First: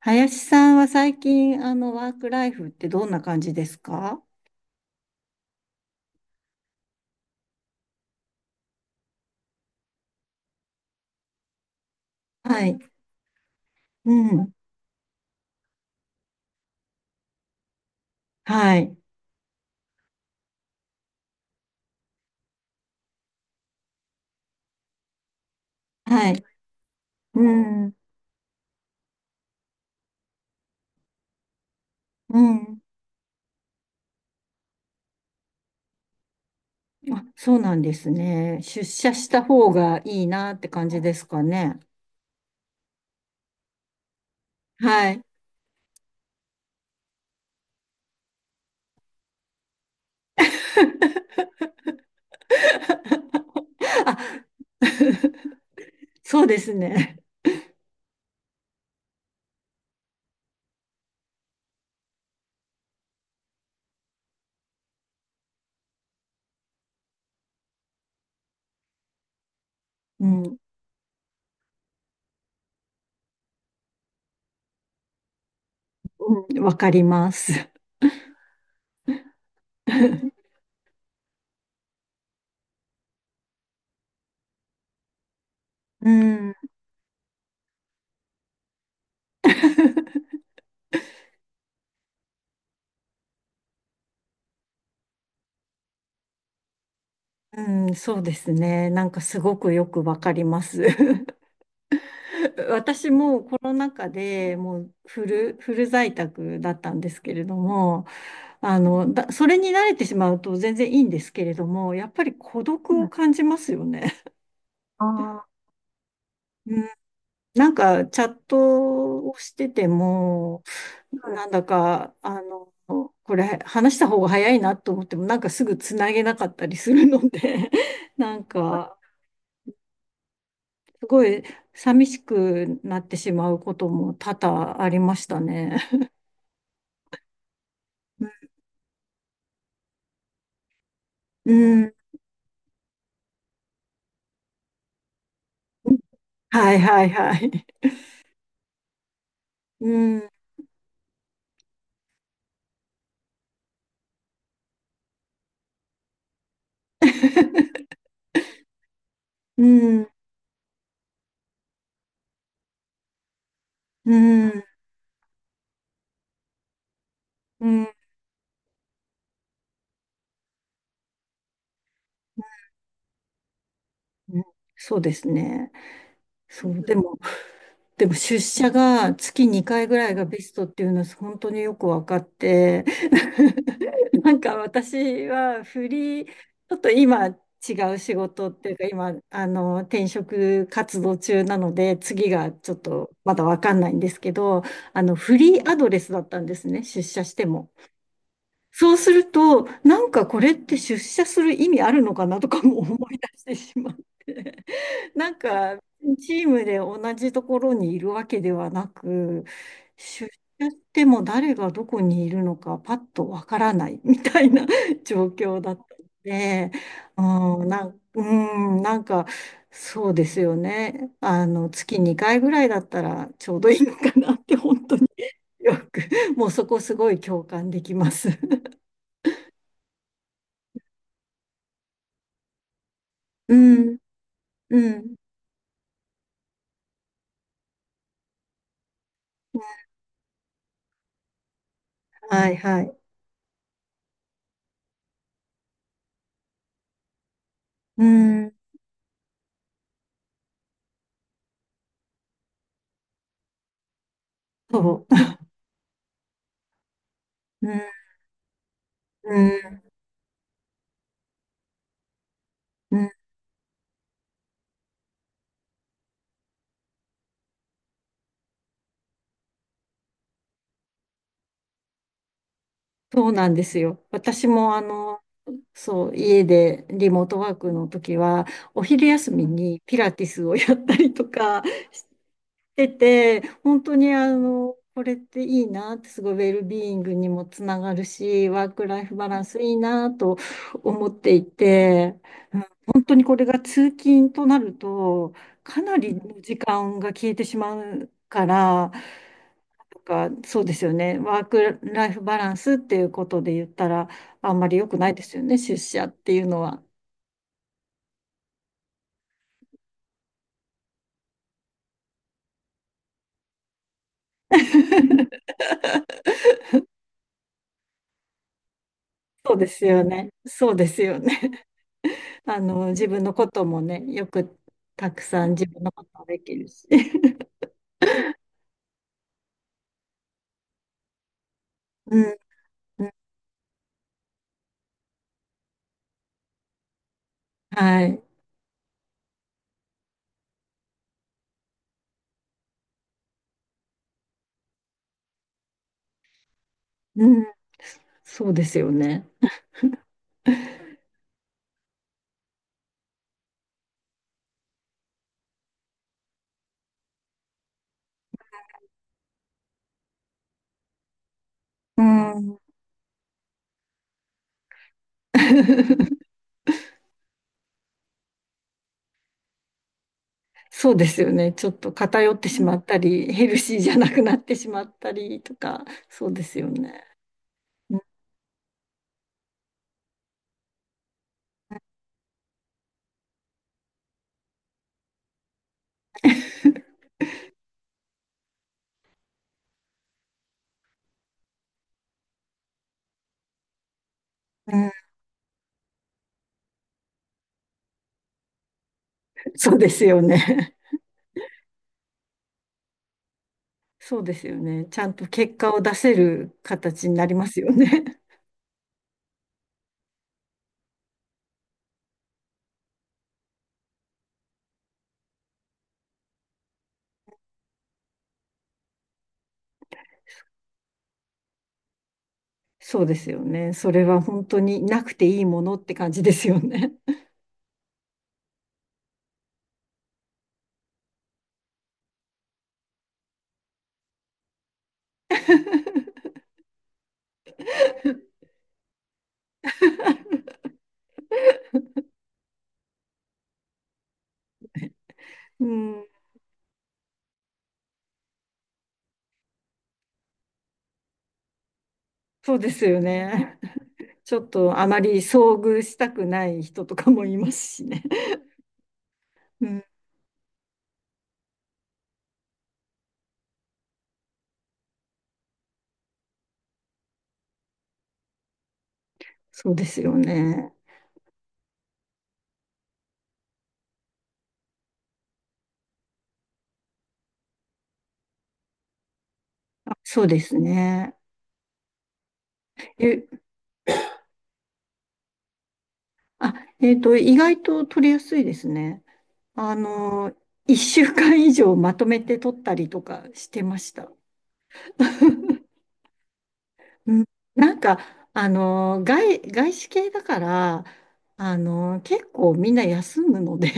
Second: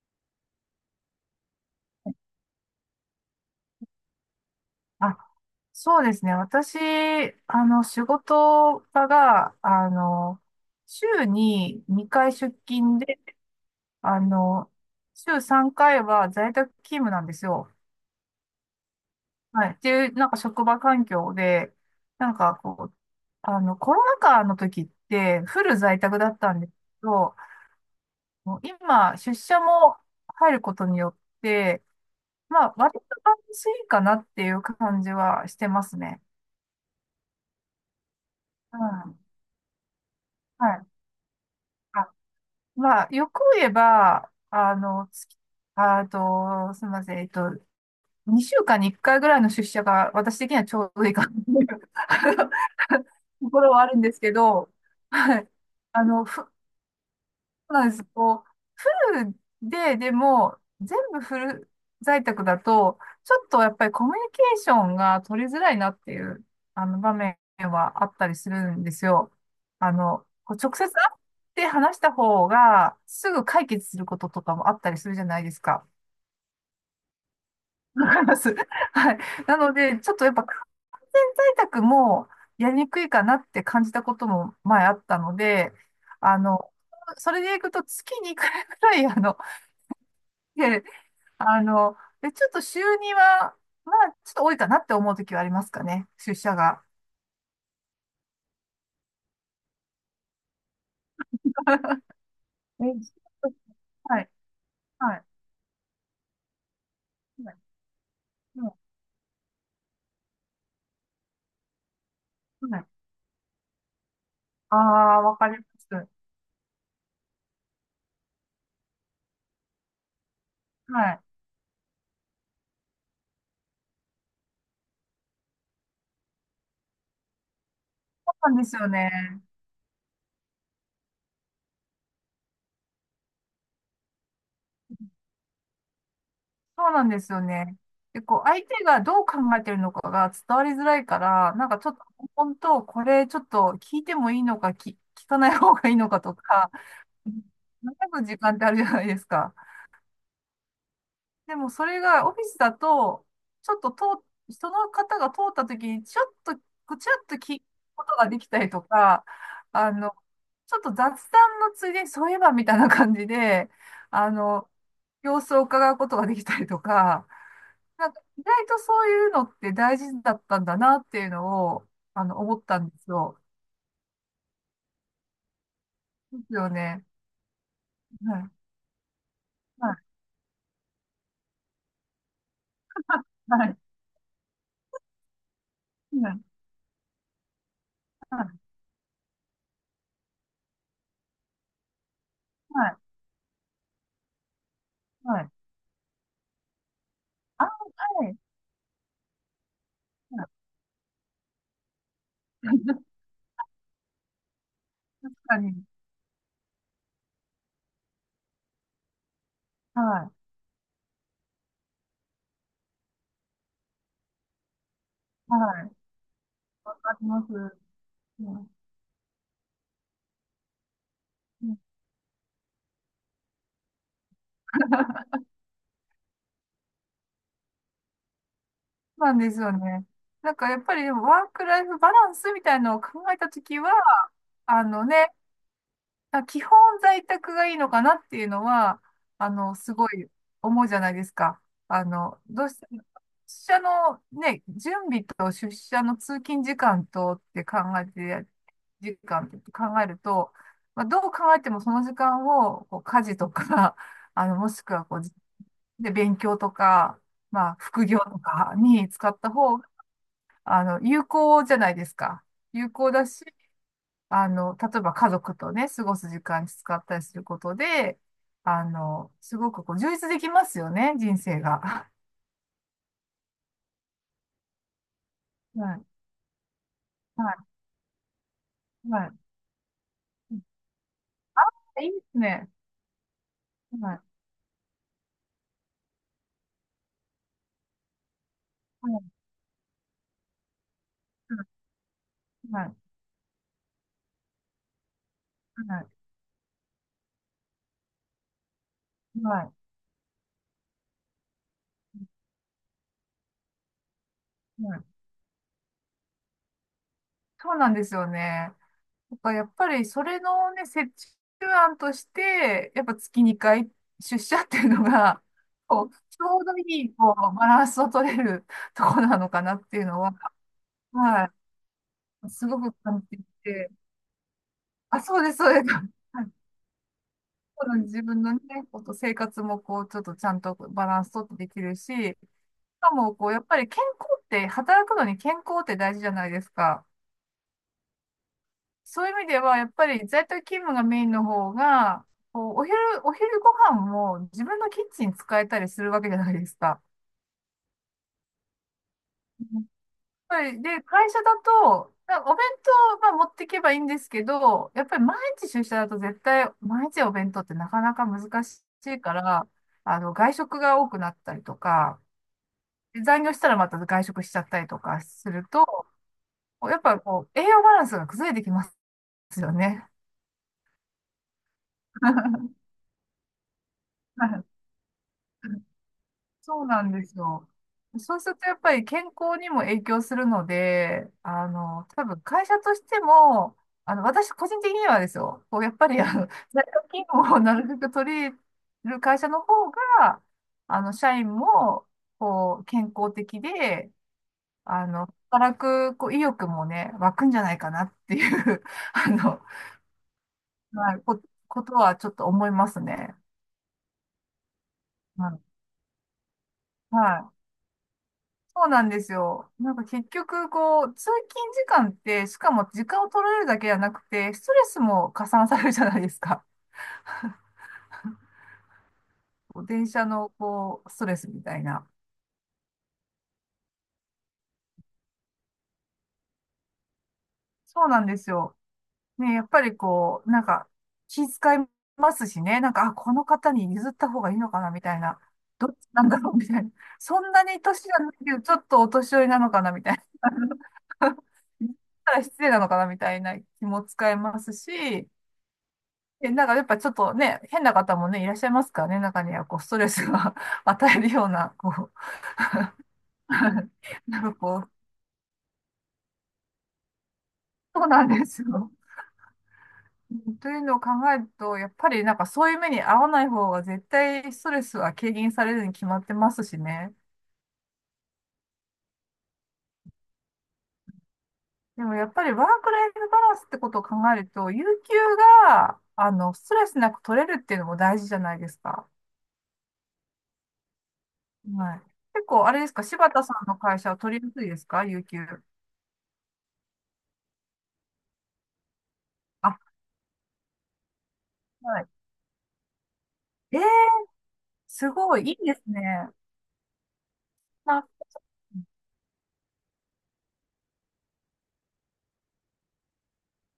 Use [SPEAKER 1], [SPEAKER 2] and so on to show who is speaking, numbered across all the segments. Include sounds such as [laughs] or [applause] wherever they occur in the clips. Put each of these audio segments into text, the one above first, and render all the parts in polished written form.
[SPEAKER 1] 林さんは最近、ワークライフってどんな感じですか？
[SPEAKER 2] あそうですね。私、仕事場が、週に2回出
[SPEAKER 1] はい。
[SPEAKER 2] 勤で、
[SPEAKER 1] う
[SPEAKER 2] あ
[SPEAKER 1] ん。
[SPEAKER 2] の、週3回は在宅勤務なんですよ。
[SPEAKER 1] はい。
[SPEAKER 2] はい。っていう、なんか職場環境で、なんかこう、コロナ禍の時ってフル在宅だ
[SPEAKER 1] は
[SPEAKER 2] っ
[SPEAKER 1] い。
[SPEAKER 2] たんですけど、
[SPEAKER 1] うん。
[SPEAKER 2] もう今、出社も入ることによって、
[SPEAKER 1] う
[SPEAKER 2] まあ、
[SPEAKER 1] ん。
[SPEAKER 2] 割と安心かなっていう感じはしてますね。
[SPEAKER 1] あ、そうなんですね。
[SPEAKER 2] う
[SPEAKER 1] 出社
[SPEAKER 2] ん。
[SPEAKER 1] した方がいいなっ
[SPEAKER 2] は
[SPEAKER 1] て
[SPEAKER 2] い。
[SPEAKER 1] 感じですかね？
[SPEAKER 2] あまあ、よく言えば、
[SPEAKER 1] はい。
[SPEAKER 2] あと、すみません、2週間に1回ぐらいの出社が私的にはちょうどいいかな
[SPEAKER 1] [laughs]
[SPEAKER 2] という [laughs] ところはあるんで
[SPEAKER 1] あ、
[SPEAKER 2] すけど、
[SPEAKER 1] [laughs]
[SPEAKER 2] はい。ふ
[SPEAKER 1] そうですね。
[SPEAKER 2] うなんです。こう、フルで、でも、全部フル在宅だと、ちょっとやっぱりコミュニケーションが取りづらいなっていう、場面はあったりするんですよ。
[SPEAKER 1] う
[SPEAKER 2] こ
[SPEAKER 1] ん。
[SPEAKER 2] う直接会って話した方が、すぐ解決することとかもあったりするじゃないですか。
[SPEAKER 1] うん。わかります。
[SPEAKER 2] わかります。[laughs] はい。なので、ちょっとやっ
[SPEAKER 1] [laughs]
[SPEAKER 2] ぱ完全在宅もやりにくいかなって感じたことも前あったので、
[SPEAKER 1] う
[SPEAKER 2] あ
[SPEAKER 1] ん。
[SPEAKER 2] の、それでいくと月に1回くらい、あの、で、あの、で、ちょっと週入は、まあ、ちょっと多いかなって思う時はありますかね、出社が。
[SPEAKER 1] うん。そうですね。なんかすごくよくわかります。[laughs]
[SPEAKER 2] [laughs] え、
[SPEAKER 1] 私もコロナ禍
[SPEAKER 2] はい、
[SPEAKER 1] でもう
[SPEAKER 2] はい、
[SPEAKER 1] フル在宅だったんですけれ
[SPEAKER 2] は
[SPEAKER 1] ど
[SPEAKER 2] い、
[SPEAKER 1] も、
[SPEAKER 2] うん。
[SPEAKER 1] それに慣れてしまうと全然いいんですけれども、やっぱり孤
[SPEAKER 2] はい。
[SPEAKER 1] 独を感じますよね。
[SPEAKER 2] あ
[SPEAKER 1] [laughs]
[SPEAKER 2] あ、わ
[SPEAKER 1] ああ、
[SPEAKER 2] かります。
[SPEAKER 1] うん、なんかチャットをしてても、
[SPEAKER 2] はい。
[SPEAKER 1] はいなんだか、これ話した方が早いなと思っても、なんかすぐつなげなかったりするので、[laughs]
[SPEAKER 2] そ
[SPEAKER 1] なん
[SPEAKER 2] うなんですよ
[SPEAKER 1] か、
[SPEAKER 2] ね。
[SPEAKER 1] すごい寂しくなってしまうことも多々ありましたね。
[SPEAKER 2] そうなんですよね。でこう相手がどう考えてるのかが伝わりづらいか
[SPEAKER 1] う
[SPEAKER 2] ら、なんかちょ
[SPEAKER 1] ん。
[SPEAKER 2] っと、本当、これちょっと聞いてもいいのか、聞かない方がいいのかとか、
[SPEAKER 1] はいはいはい。
[SPEAKER 2] 悩む時間ってあるじゃないですか。
[SPEAKER 1] うん。
[SPEAKER 2] でもそれがオフィスだと、ちょっと人の方が通った時に、ちょっと、こうちらっと聞くことができたりとか、
[SPEAKER 1] う
[SPEAKER 2] あ
[SPEAKER 1] ん、
[SPEAKER 2] の、ちょっと雑談のついでに、そういえばみたいな感じで、
[SPEAKER 1] う
[SPEAKER 2] あ
[SPEAKER 1] ん、
[SPEAKER 2] の、様子を伺うことができたりとか、
[SPEAKER 1] うん、
[SPEAKER 2] なんか意外とそういうのって大事だったんだなっていうのを、思ったんですよ。
[SPEAKER 1] うん、そうですね。
[SPEAKER 2] ですよ
[SPEAKER 1] そう、で
[SPEAKER 2] ね。
[SPEAKER 1] も、でも
[SPEAKER 2] は
[SPEAKER 1] 出
[SPEAKER 2] い。
[SPEAKER 1] 社が月2回ぐら
[SPEAKER 2] は
[SPEAKER 1] いがベストっていうのは本当によく分かって、
[SPEAKER 2] い。
[SPEAKER 1] [laughs] なんか私はフ
[SPEAKER 2] は
[SPEAKER 1] リー、ち
[SPEAKER 2] い。
[SPEAKER 1] ょっと今違う仕
[SPEAKER 2] は
[SPEAKER 1] 事っ
[SPEAKER 2] い。
[SPEAKER 1] ていうか、今、転職活動中なので、次がちょっ
[SPEAKER 2] はい。は
[SPEAKER 1] と
[SPEAKER 2] い。
[SPEAKER 1] まだ分かんないんですけど、フ
[SPEAKER 2] はい。
[SPEAKER 1] リーアドレスだったんですね、出社して
[SPEAKER 2] あ、
[SPEAKER 1] も。
[SPEAKER 2] はい。
[SPEAKER 1] そうすると、なんかこ
[SPEAKER 2] は
[SPEAKER 1] れっ
[SPEAKER 2] い。
[SPEAKER 1] て出社する意味あるのかなとかも思い
[SPEAKER 2] [laughs]
[SPEAKER 1] 出してしまって、[laughs] な
[SPEAKER 2] 確
[SPEAKER 1] ん
[SPEAKER 2] か
[SPEAKER 1] か
[SPEAKER 2] に。
[SPEAKER 1] チームで同じところにいるわけではなく、
[SPEAKER 2] は
[SPEAKER 1] 出
[SPEAKER 2] い。
[SPEAKER 1] 社しても誰がどこにいるのかパッとわからない [laughs] みたいな [laughs] 状
[SPEAKER 2] は
[SPEAKER 1] 況だった
[SPEAKER 2] い。
[SPEAKER 1] ので、
[SPEAKER 2] わか
[SPEAKER 1] う
[SPEAKER 2] ります。
[SPEAKER 1] ん、う
[SPEAKER 2] うん、
[SPEAKER 1] ん、なんかそうですよね。
[SPEAKER 2] そ
[SPEAKER 1] 月2回ぐらいだったらちょうどいいのかなって本当によく、もうそこすごい共感できます。[laughs]
[SPEAKER 2] うなんですよね。なんかやっぱりでもワークライフバランスみたいなのを考えた
[SPEAKER 1] う
[SPEAKER 2] ときは、
[SPEAKER 1] ん
[SPEAKER 2] あ
[SPEAKER 1] う
[SPEAKER 2] の
[SPEAKER 1] ん。
[SPEAKER 2] ね、基本在宅がいいのかなっていうのは、すごい思うじゃないですか。
[SPEAKER 1] はい
[SPEAKER 2] どうし
[SPEAKER 1] は
[SPEAKER 2] て
[SPEAKER 1] い。
[SPEAKER 2] も、出社のね、準備と出社の通勤時間とって考
[SPEAKER 1] う
[SPEAKER 2] えて、
[SPEAKER 1] ん。
[SPEAKER 2] 時間って考えると、まあ、どう考えてもその時間をこう家事とか、[laughs] もしくは
[SPEAKER 1] そ
[SPEAKER 2] こう
[SPEAKER 1] う。
[SPEAKER 2] で、勉強とか、
[SPEAKER 1] う
[SPEAKER 2] まあ、
[SPEAKER 1] ん。
[SPEAKER 2] 副業とかに使
[SPEAKER 1] う
[SPEAKER 2] った方
[SPEAKER 1] ん。
[SPEAKER 2] が、有効じゃないですか。有
[SPEAKER 1] うん。
[SPEAKER 2] 効だし、例えば家族とね、過ごす時間に使ったりすることで、すごくこう、充実できますよね、人生が。[laughs]
[SPEAKER 1] そうなんですよ。私も
[SPEAKER 2] はい、
[SPEAKER 1] そう、家でリモートワーク
[SPEAKER 2] は
[SPEAKER 1] の時は、お昼
[SPEAKER 2] い、
[SPEAKER 1] 休
[SPEAKER 2] は
[SPEAKER 1] みにピラティスをやったりとか
[SPEAKER 2] い。
[SPEAKER 1] し
[SPEAKER 2] いいですね。
[SPEAKER 1] てて、本当に
[SPEAKER 2] はい、
[SPEAKER 1] これっていいなって、すごいウェルビーイングにもつながるし、ワークライ
[SPEAKER 2] は
[SPEAKER 1] フ
[SPEAKER 2] い、
[SPEAKER 1] バランスいいなと思っていて、
[SPEAKER 2] はい、
[SPEAKER 1] 本当にこれが通勤となると、かなり
[SPEAKER 2] は
[SPEAKER 1] の時間が消えてしまうから、な
[SPEAKER 2] い、はい。
[SPEAKER 1] んかそうですよね、ワークライフバランスっていうことで言ったら、あんまり良
[SPEAKER 2] は
[SPEAKER 1] く
[SPEAKER 2] い。
[SPEAKER 1] ないですよね、出社っていうのは。
[SPEAKER 2] そうなんですよね。なんかやっぱりそれのね、折衷案として、やっぱ月2回出社っていうのが、こう、ちょうどいい、こう、バランスを取れるところなの
[SPEAKER 1] そう
[SPEAKER 2] か
[SPEAKER 1] で
[SPEAKER 2] なっ
[SPEAKER 1] す
[SPEAKER 2] てい
[SPEAKER 1] よ
[SPEAKER 2] うの
[SPEAKER 1] ね、
[SPEAKER 2] は、
[SPEAKER 1] そうですよね。
[SPEAKER 2] は
[SPEAKER 1] [laughs]
[SPEAKER 2] い、すごく
[SPEAKER 1] 自
[SPEAKER 2] 感
[SPEAKER 1] 分
[SPEAKER 2] じ
[SPEAKER 1] の
[SPEAKER 2] てい
[SPEAKER 1] ことも
[SPEAKER 2] て、
[SPEAKER 1] ね、よくた
[SPEAKER 2] あ、
[SPEAKER 1] く
[SPEAKER 2] そう
[SPEAKER 1] さん
[SPEAKER 2] です、
[SPEAKER 1] 自
[SPEAKER 2] そう
[SPEAKER 1] 分
[SPEAKER 2] で
[SPEAKER 1] の
[SPEAKER 2] す。
[SPEAKER 1] ことも
[SPEAKER 2] [laughs]
[SPEAKER 1] で
[SPEAKER 2] はい。
[SPEAKER 1] きるし。[laughs]
[SPEAKER 2] この自分のね、生活もこう、ちょっとちゃんとバランス取ってできるし、
[SPEAKER 1] うん、
[SPEAKER 2] し
[SPEAKER 1] うん
[SPEAKER 2] かもこう、やっぱり健康って、働くのに健康って大事じゃないですか。
[SPEAKER 1] はい。
[SPEAKER 2] そういう意味では、やっぱり在宅勤務がメインの方が、こう、お昼ご飯も自分のキッチン使えたりするわけじゃないですか。
[SPEAKER 1] うん、そうですよね。
[SPEAKER 2] うん。やっぱりで、会社だと、なお弁当は持っていけばいいんですけど、やっぱり毎日出社だと絶対、毎日お弁当ってなかなか難しいから、外食が多くなったりと
[SPEAKER 1] う
[SPEAKER 2] か、
[SPEAKER 1] ん。
[SPEAKER 2] で残業したらまた外食しちゃったりとかすると、
[SPEAKER 1] [laughs]
[SPEAKER 2] やっぱこう、栄養バランスが崩れてきますよね。
[SPEAKER 1] そうですよね。ちょっと偏ってしま
[SPEAKER 2] [laughs]
[SPEAKER 1] ったり、ヘルシーじゃなくなってしまったりとか、そうですよ
[SPEAKER 2] そうな
[SPEAKER 1] ね。
[SPEAKER 2] んですよ。
[SPEAKER 1] うん、
[SPEAKER 2] そうするとやっぱり健康にも影響するので、多分会社としても、私個人的にはですよ、こうやっぱり在宅勤務をなるべく取り入れる会社の方が、社員も、こう、健康的で、
[SPEAKER 1] うん
[SPEAKER 2] 働く、こう、意欲もね、湧くんじゃないかなっていう [laughs] あの、
[SPEAKER 1] そうですよね。
[SPEAKER 2] はい、こ、ことはちょっと思いますね。
[SPEAKER 1] そうですよね。ちゃんと
[SPEAKER 2] は
[SPEAKER 1] 結
[SPEAKER 2] い。
[SPEAKER 1] 果を出せる形に
[SPEAKER 2] は
[SPEAKER 1] なりま
[SPEAKER 2] い。
[SPEAKER 1] すよね。
[SPEAKER 2] そうなんですよ。なんか結局、こう、通勤時間って、しかも時間を取られるだけじゃなくて、ストレスも加算されるじゃないですか。[laughs] こう電車の、こう、ストレスみたいな。
[SPEAKER 1] そうですよね。それは本当になくていいものって感じですよね。
[SPEAKER 2] そうなんですよ。ね、やっぱりこう、なんか、気遣いますしね、なんか、あ、この方に譲った方がいいのかな、みたいな。どっちなんだろう、みたいな。[laughs] そんなに年じゃないけど、ちょっとお年寄りなのかな、みたいな。[laughs] 言ったら失礼なのかな、みたいな気も使いますし、
[SPEAKER 1] うん、
[SPEAKER 2] え、なんかやっぱちょっとね、変な方もね、いらっしゃいますからね、中にはこう、ストレスが [laughs] 与えるような、こ
[SPEAKER 1] そうですよ
[SPEAKER 2] う
[SPEAKER 1] ね。
[SPEAKER 2] [laughs]
[SPEAKER 1] ち
[SPEAKER 2] なん
[SPEAKER 1] ょっ
[SPEAKER 2] かこ
[SPEAKER 1] とあ
[SPEAKER 2] う、
[SPEAKER 1] まり遭遇したくない人とかもいますしね。
[SPEAKER 2] そうなんですよ。
[SPEAKER 1] うん、
[SPEAKER 2] [laughs] というのを考えると、やっぱりなんかそういう目に遭わない方が絶対ストレスは軽減されるに決まってますしね。
[SPEAKER 1] そうですよね。
[SPEAKER 2] でもやっぱりワークライフバランスってことを考えると、有給が、ストレスなく取れるっていうのも大事じゃないですか。
[SPEAKER 1] あ、そうですね。
[SPEAKER 2] はい。結構、あれですか、
[SPEAKER 1] ゆ
[SPEAKER 2] 柴田さんの会社は取りやすいですか、有給。
[SPEAKER 1] あ、えっと、意外と取りやすいですね。
[SPEAKER 2] あ、
[SPEAKER 1] あの、1週間以上ま
[SPEAKER 2] は
[SPEAKER 1] と
[SPEAKER 2] い。
[SPEAKER 1] めて取ったりとかして
[SPEAKER 2] え
[SPEAKER 1] ました。
[SPEAKER 2] ーすごい、いい
[SPEAKER 1] [laughs]
[SPEAKER 2] ですね。
[SPEAKER 1] うん、なんか、
[SPEAKER 2] な、
[SPEAKER 1] 外資系だから、結構みんな休むので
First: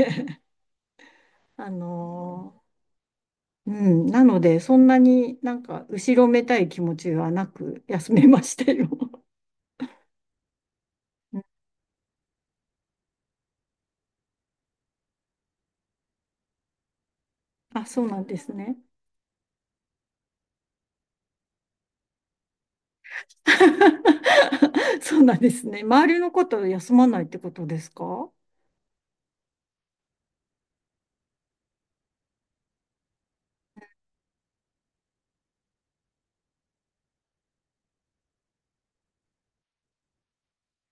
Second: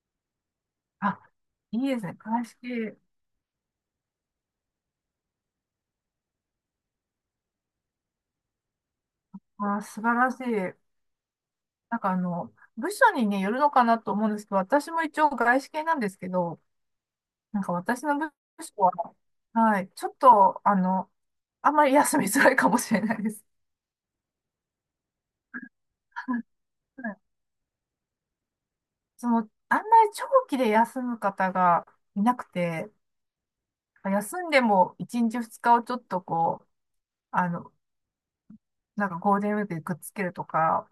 [SPEAKER 2] あ、
[SPEAKER 1] [laughs] あ
[SPEAKER 2] いいですね。鑑
[SPEAKER 1] の、
[SPEAKER 2] 識
[SPEAKER 1] うん、なので、そんなになんか、後ろめたい気持ちはなく休めましたよ。[laughs]
[SPEAKER 2] は素晴らしい。
[SPEAKER 1] うん、
[SPEAKER 2] なんか部署にね、よるのかなと思うんですけど、私も一応外資系なんですけど、なんか
[SPEAKER 1] あ、そ
[SPEAKER 2] 私
[SPEAKER 1] う
[SPEAKER 2] の
[SPEAKER 1] なん
[SPEAKER 2] 部
[SPEAKER 1] です
[SPEAKER 2] 署
[SPEAKER 1] ね。
[SPEAKER 2] は、はい、ちょっと、あんまり休みづらいかもしれないです。
[SPEAKER 1] [laughs] そうなんですね。周りのこと休
[SPEAKER 2] [laughs]
[SPEAKER 1] ま
[SPEAKER 2] はい。
[SPEAKER 1] ないってことですか？
[SPEAKER 2] あんまり長期で休む方がいなくて、休んでも1日2日をちょっとこう、あの、なんかゴールデンウィークでくっつけるとか、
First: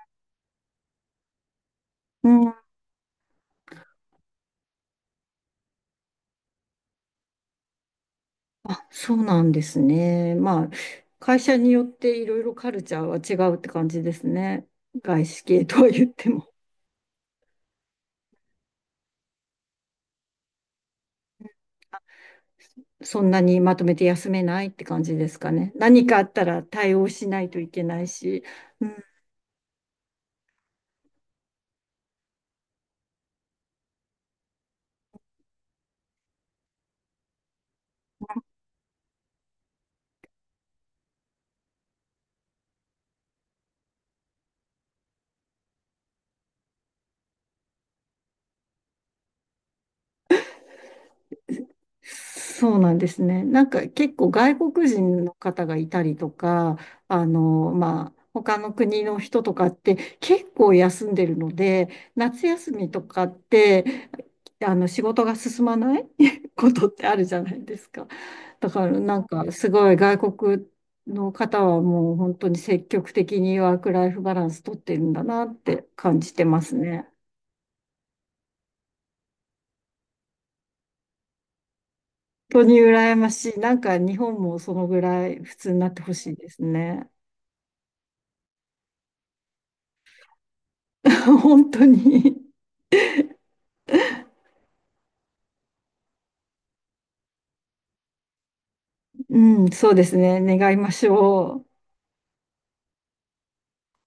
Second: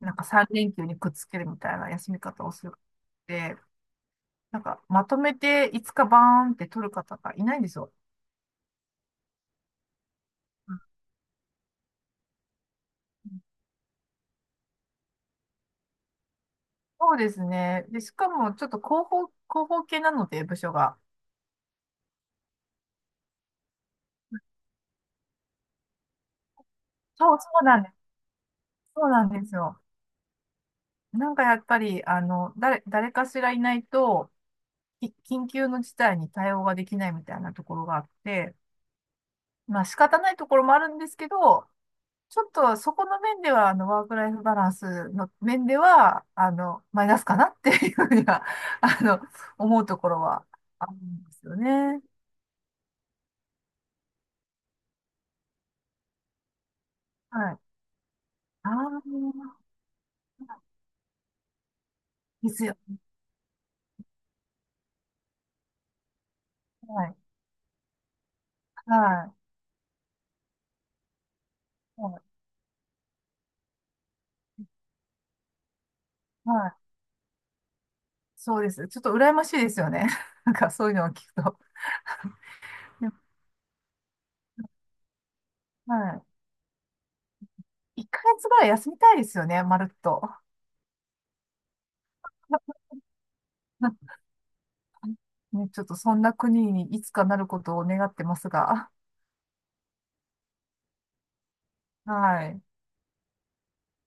[SPEAKER 2] なんか3連休にくっつけるみたいな休み
[SPEAKER 1] う
[SPEAKER 2] 方を
[SPEAKER 1] ん、
[SPEAKER 2] するって、なんかまとめていつかバーンって取る方がいないんですよ。
[SPEAKER 1] あ、そうなんですね。まあ、
[SPEAKER 2] うん。
[SPEAKER 1] 会社によっていろいろカルチャーは違うって感じですね。外資系とは言っても。
[SPEAKER 2] そうですね。で、しかもちょっと広報系なので、部署が。
[SPEAKER 1] そんなにまとめて休めないって感じですかね？何かあったら対応し
[SPEAKER 2] そう、
[SPEAKER 1] な
[SPEAKER 2] そ
[SPEAKER 1] いと
[SPEAKER 2] う
[SPEAKER 1] い
[SPEAKER 2] な
[SPEAKER 1] け
[SPEAKER 2] んです。
[SPEAKER 1] ないし。うん、
[SPEAKER 2] そうなんですよ。なんかやっぱり、誰かしらいないと、緊急の事態に対応ができないみたいなところがあって、まあ仕方ないところもあるんですけど、ちょっとそこの面では、ワークライフバランスの面では、マイナスかなっていうふうには、[laughs] あの、思うところはあるんですよね。
[SPEAKER 1] そうなんですね。なんか結構外国人の方がいたりとか、
[SPEAKER 2] はい。
[SPEAKER 1] まあ、他
[SPEAKER 2] あ
[SPEAKER 1] の国の人と
[SPEAKER 2] あ、
[SPEAKER 1] かって結構休んでるので、夏
[SPEAKER 2] です
[SPEAKER 1] 休
[SPEAKER 2] よ。
[SPEAKER 1] みとかってあの仕事が進まない [laughs] ことっ
[SPEAKER 2] は
[SPEAKER 1] てあ
[SPEAKER 2] い。
[SPEAKER 1] るじゃないですか。だからなん
[SPEAKER 2] は
[SPEAKER 1] かすごい外国の方は
[SPEAKER 2] い。
[SPEAKER 1] も
[SPEAKER 2] は
[SPEAKER 1] う本
[SPEAKER 2] い。
[SPEAKER 1] 当に積極的にワークライフバランス取ってるんだなって感じて
[SPEAKER 2] は
[SPEAKER 1] ます
[SPEAKER 2] い。
[SPEAKER 1] ね。
[SPEAKER 2] そうです。ちょっと羨ましいですよね。[laughs] なんかそういうのを聞くと。
[SPEAKER 1] 本当に
[SPEAKER 2] でも、
[SPEAKER 1] 羨ましい。なんか日本もそのぐらい普通になってほし
[SPEAKER 2] は
[SPEAKER 1] いですね。
[SPEAKER 2] い。1ヶ月ぐらい休みたいですよね、まるっと。
[SPEAKER 1] [laughs] 本当に。
[SPEAKER 2] [laughs] ね、ちょっとそんな国にいつかなることを願ってますが。
[SPEAKER 1] うん、そうですね。願いましょう。
[SPEAKER 2] はい。